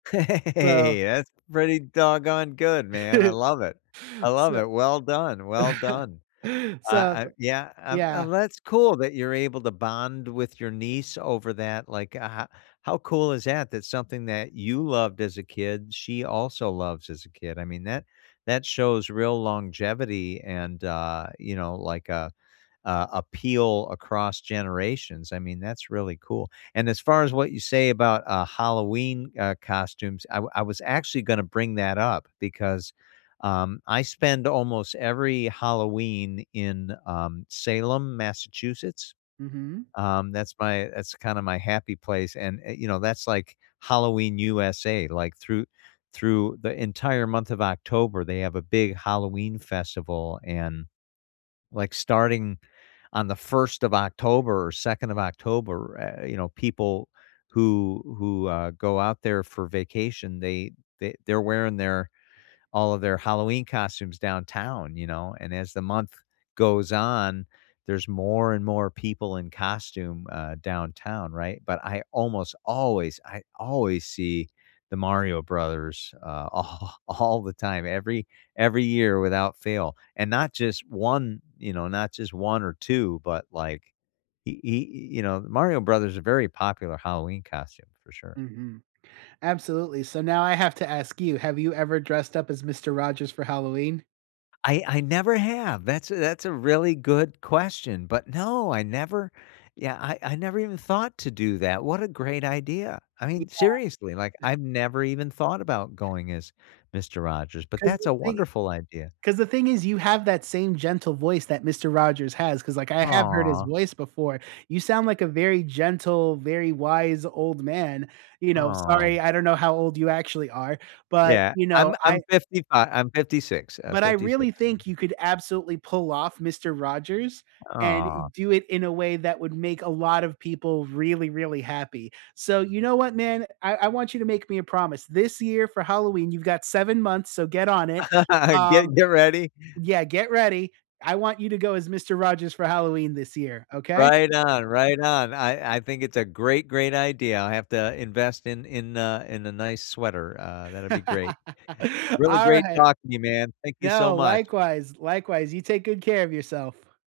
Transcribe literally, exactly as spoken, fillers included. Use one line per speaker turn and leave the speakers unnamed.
So
Hey, that's pretty doggone good, man, I love it, I love
So
it. Well done, well done. Uh
So
I yeah, um,
yeah.
and that's cool that you're able to bond with your niece over that, like, ho how cool is that, that something that you loved as a kid, she also loves as a kid, I mean, that that shows real longevity and, uh, you know, like, uh, uh, appeal across generations. I mean, that's really cool. And as far as what you say about, uh, Halloween, uh, costumes, I wa I was actually gonna bring that up because, um, I spend almost every Halloween in, um, Salem, Massachusetts.
Mhm.
Um, that's my that's kinda my happy place, and, eh, you know, that's like Halloween, USA, like, through through the entire month of October, they have a big Halloween festival, and, like starting on the first of October or second of October, eh, e you know, people who who, uh, go out there for vacation they th they're wearing their, all of their Halloween costumes downtown, you know, and as the month goes on, there's more and more people in costume, uh, downtown, right, but I almost always, I always see the Mario Brothers, uh, all all the time, every every year without fail, and not just one, you know, not just one or two, but, like y y you know, Mario Brothers is very popular Halloween costume for sure.
Mhm, absolutely, so now I have to ask you, have you ever dressed up as Mister Rogers for Halloween?
I I never have, that's a that's a really good question, but no, I never yeah, I I never even thought to do that, what a great idea. I
Yeah.
mean, seriously, like, I've never even thought about going as Mister Rogers, but
'Cause
that's
the
a
thing
wonderful idea.
'cause the thing is you have that same gentle voice that Mister Rogers has 'cause, like, I have heard his
Aw.
voice before. You sound like a very gentle, very wise old man, you know, sorry,
Aw.
I don't know how old you actually are, but,
Yeah,
you
I'm
know, I
I'm fifty-five I'm fifty-six, uh,
but I
fifty-six,
really
so
think you could absolutely pull off Mister Rogers and
Aw.
do it in a way that would make a lot of people really, really happy, so you know what, man, I I want you to make me a promise this year for Halloween you've got seven months, so get on it, um
Get get ready.
Yeah, get ready. I want you to go as Mister Rogers for Halloween this year, okay?
Right on, right on. I I think it's a great, great idea. I'll have to invest in in a in a nice sweater, uh, that'd be great. Really great
Alright.
talking to you man, thank you so
No,
much.
likewise, likewise, you take good care of yourself.